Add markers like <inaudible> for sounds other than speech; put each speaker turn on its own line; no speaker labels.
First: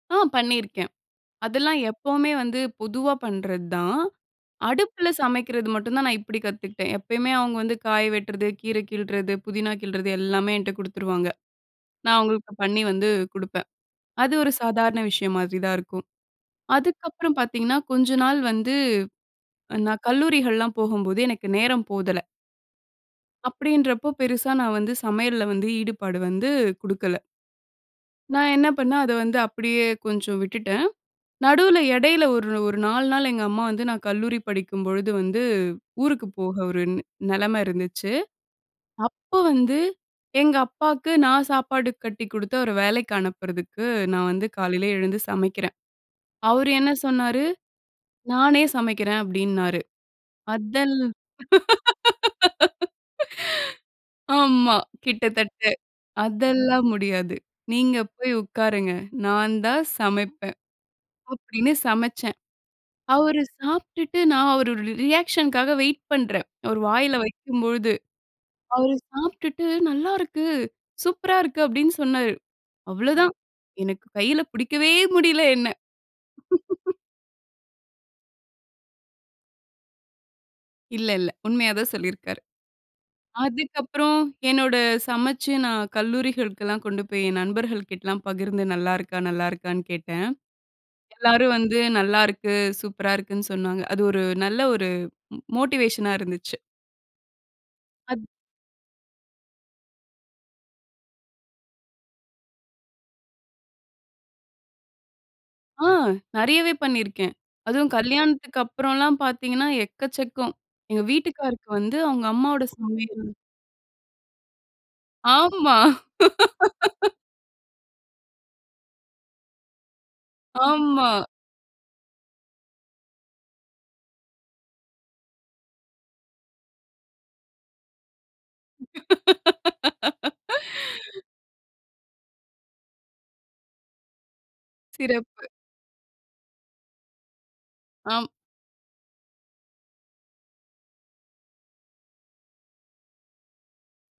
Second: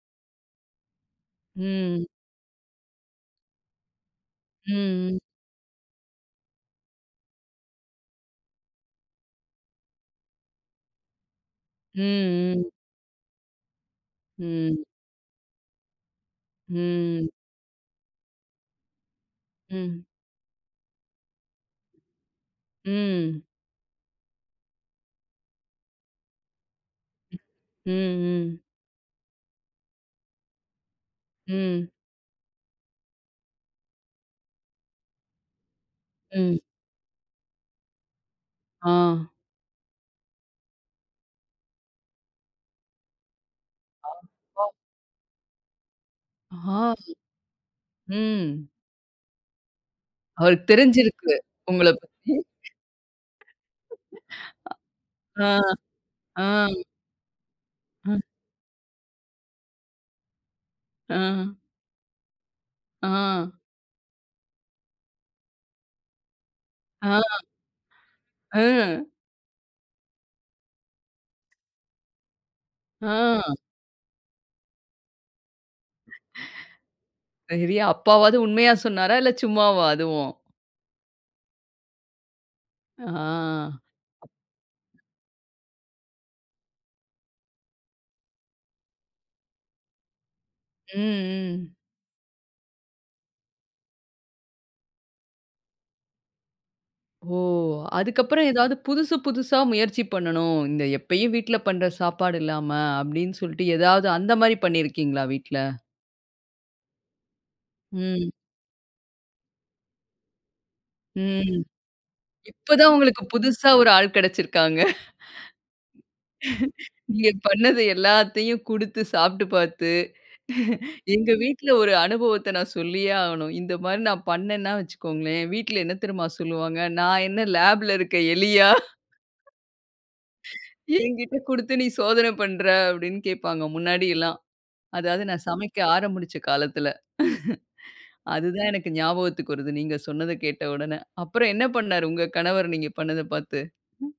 ஆ பண்ணியிருக்கேன். அதெல்லாம்
ம்.
எப்பவுமே வந்து பொதுவா பண்றது தான். அடுப்புல
ம், ம்.
சமைக்கிறது மட்டும் தான் நான் இப்டி கத்துக்கிட்டேன். எப்பயுமே அவுங்க வந்து காய வெட்றது, கீரை கிள்றது, புதினா கிள்றது எல்லாமே என்ட்ட குடுத்துருவாங்க. நான் அவங்களுக்கு
ம், ம்.
பண்ணி வந்து குடுப்பேன். அது ஒரு
ம்.
சாதாரண விஷயம் மாதிரி தான் இருக்கும்.
ம், ம்.
அதுக்கப்புறம் பாத்தீங்கன்னா கொஞ்ச நாள் வந்து,
ம்.
நான் கல்லூரிகள்லாம் போகும்போது எனக்கு நேரம் போதல.
ம்.
அப்டின்றப்போ பெருசா நான் வந்து சமையல்ல வந்து ஈடுபாடு வந்து குடுக்கல.
ம்,
நான்
ம்.
என்ன பண்ணேன், அத வந்து அப்டியே கொஞ்சம் விட்டுட்டேன். நடுவுல
ம்.
இடையில ஒரு ஒரு 4 நாள் எங்க அம்மா வந்து நான் கல்லூரி படிக்கும்பொழுது வந்து, ஊருக்கு போக
ம்.
ஒரு நெலம இருந்துச்சு.
ஆ.
அப்ப வந்து எங்க அப்பாக்கு நான் சாப்பாடு கட்டி குடுத்து அவர வேலைக்கு அனுப்புறதுக்கு, நான் வந்து
<unintelligible>
காலையில எழுந்து சமைக்கிறன். அவரு என்ன
ஆம்.
சொன்னாரு? நானே
ம்.
சமைக்கிறேன் அப்டின்னாரு.
அது
அதல்
தெரிஞ்சிருக்கு. உங்களப் பத்தி. ம். <chuckles>
<laughs> ஆமா,
ஆ.
கிட்டத்தட்ட.
ஆம்.
அதெல்லாம் முடியாது. நீங்க
ம்.
போய் உட்காருங்க. நான் தான் சமைப்பேன்,
ஆ.
அப்டின்னு சமைச்சேன். அவுரு
ஆ.
சாப்ட்டுட்டு நான் அவரு ஒரு ரியாக்ஷன்க்காக வெயிட் பண்றன். அவர்
ஆ.
வாயில வைக்கும் பொழுது. அவர்
அ.
சாப்ட்டுட்டு நல்லா இருக்கு, சூப்பரா இருக்கு அப்டின்னு சொன்னாரு அவ்ளோதான்.
ஆ.
எனக்கு கையில பிடிக்கவே முடில என்ன. <chuckles>
சரி. அப்பாவாவது உண்மையா சொன்னாரா? இல்ல சும்மாவா அதுவும்?
இல்ல, இல்ல. உண்மையாதான் சொல்லியிருக்காரு.
ஆ.
அதுக்கப்புறம் என்னோட சமச்சு நான் கல்லூரிகளுக்குலாம் கொண்டு போய், என் நண்பர்கள் கிட்டலாம் பகிர்ந்து நல்லா இருக்கா? நல்லா இருக்கான்னு கேட்டேன்.
ம்,
எல்லாரும்
ம்.
வந்து நல்லாருக்கு, சூப்பரா இருக்குன்னு சொன்னாங்க. அது ஒரு நல்ல ஒரு மோ மோட்டிவேஷனா இருந்துச்சு.
ஓ!
அது
அதுக்கப்புறம் ஏதாவது புதுசு புதுசா முயற்சி பண்ணணும். இந்த எப்பயும் வீட்ல பண்ற சாப்பாடு இல்லாம அப்டினு சொல்ட்டு, ஏதாவது அந்த மாரி பண்ணியிருக்கீங்களா வீட்ல?
ஆ. நெறையவே பண்ணியிருக்கேன். அதுவும்
ம்.
கல்யாணத்துக்கு அப்புறம்லாம் பாத்தீங்கன்னா எக்கச்சக்கம். எங்க
ம்.
வீட்டுக்காருக்கு வந்து அவங்க அம்மாவோட
இப்ப தான் உங்களுக்கு
சமையல்
புதுசா ஒரு ஆள் கெடச்சிருக்காங்க.
ஆமா.
<laughs>
<laughs>
இங்க பண்ணது எல்லாத்தையும் குடுத்து சாப்ட்டு பாத்து, <laughs>
ஆமா.
எங்க வீட்ல ஒரு அனுபவத்த நான் சொல்லியே ஆவனும். இந்த மாரி நான் பண்ணனன்னா வச்சிக்கோங்களேன். வீட்ல என்ன தெரியுமா சொல்வாங்க, நான் என்ன லேப்ல இருக்க எலியா?
<laughs>
என்கிட்ட குடுத்து நீ சோதன பண்ற அப்டின்னு கேப்பாங்க, முன்னாடி எல்லாம். அதாவது நான்
சிறப்பு.
சமைக்க ஆரம்பிச்ச காலத்துல. <laughs>
ஆம்.
அதுதான் எனக்கு ஞாபகத்துக்கு வருது. நீங்க சொன்னத கேட்ட உடனே. அப்புறம் என்ன பண்ணாரு உங்க கணவர் நீங்க பண்ணத பாத்து? ம்.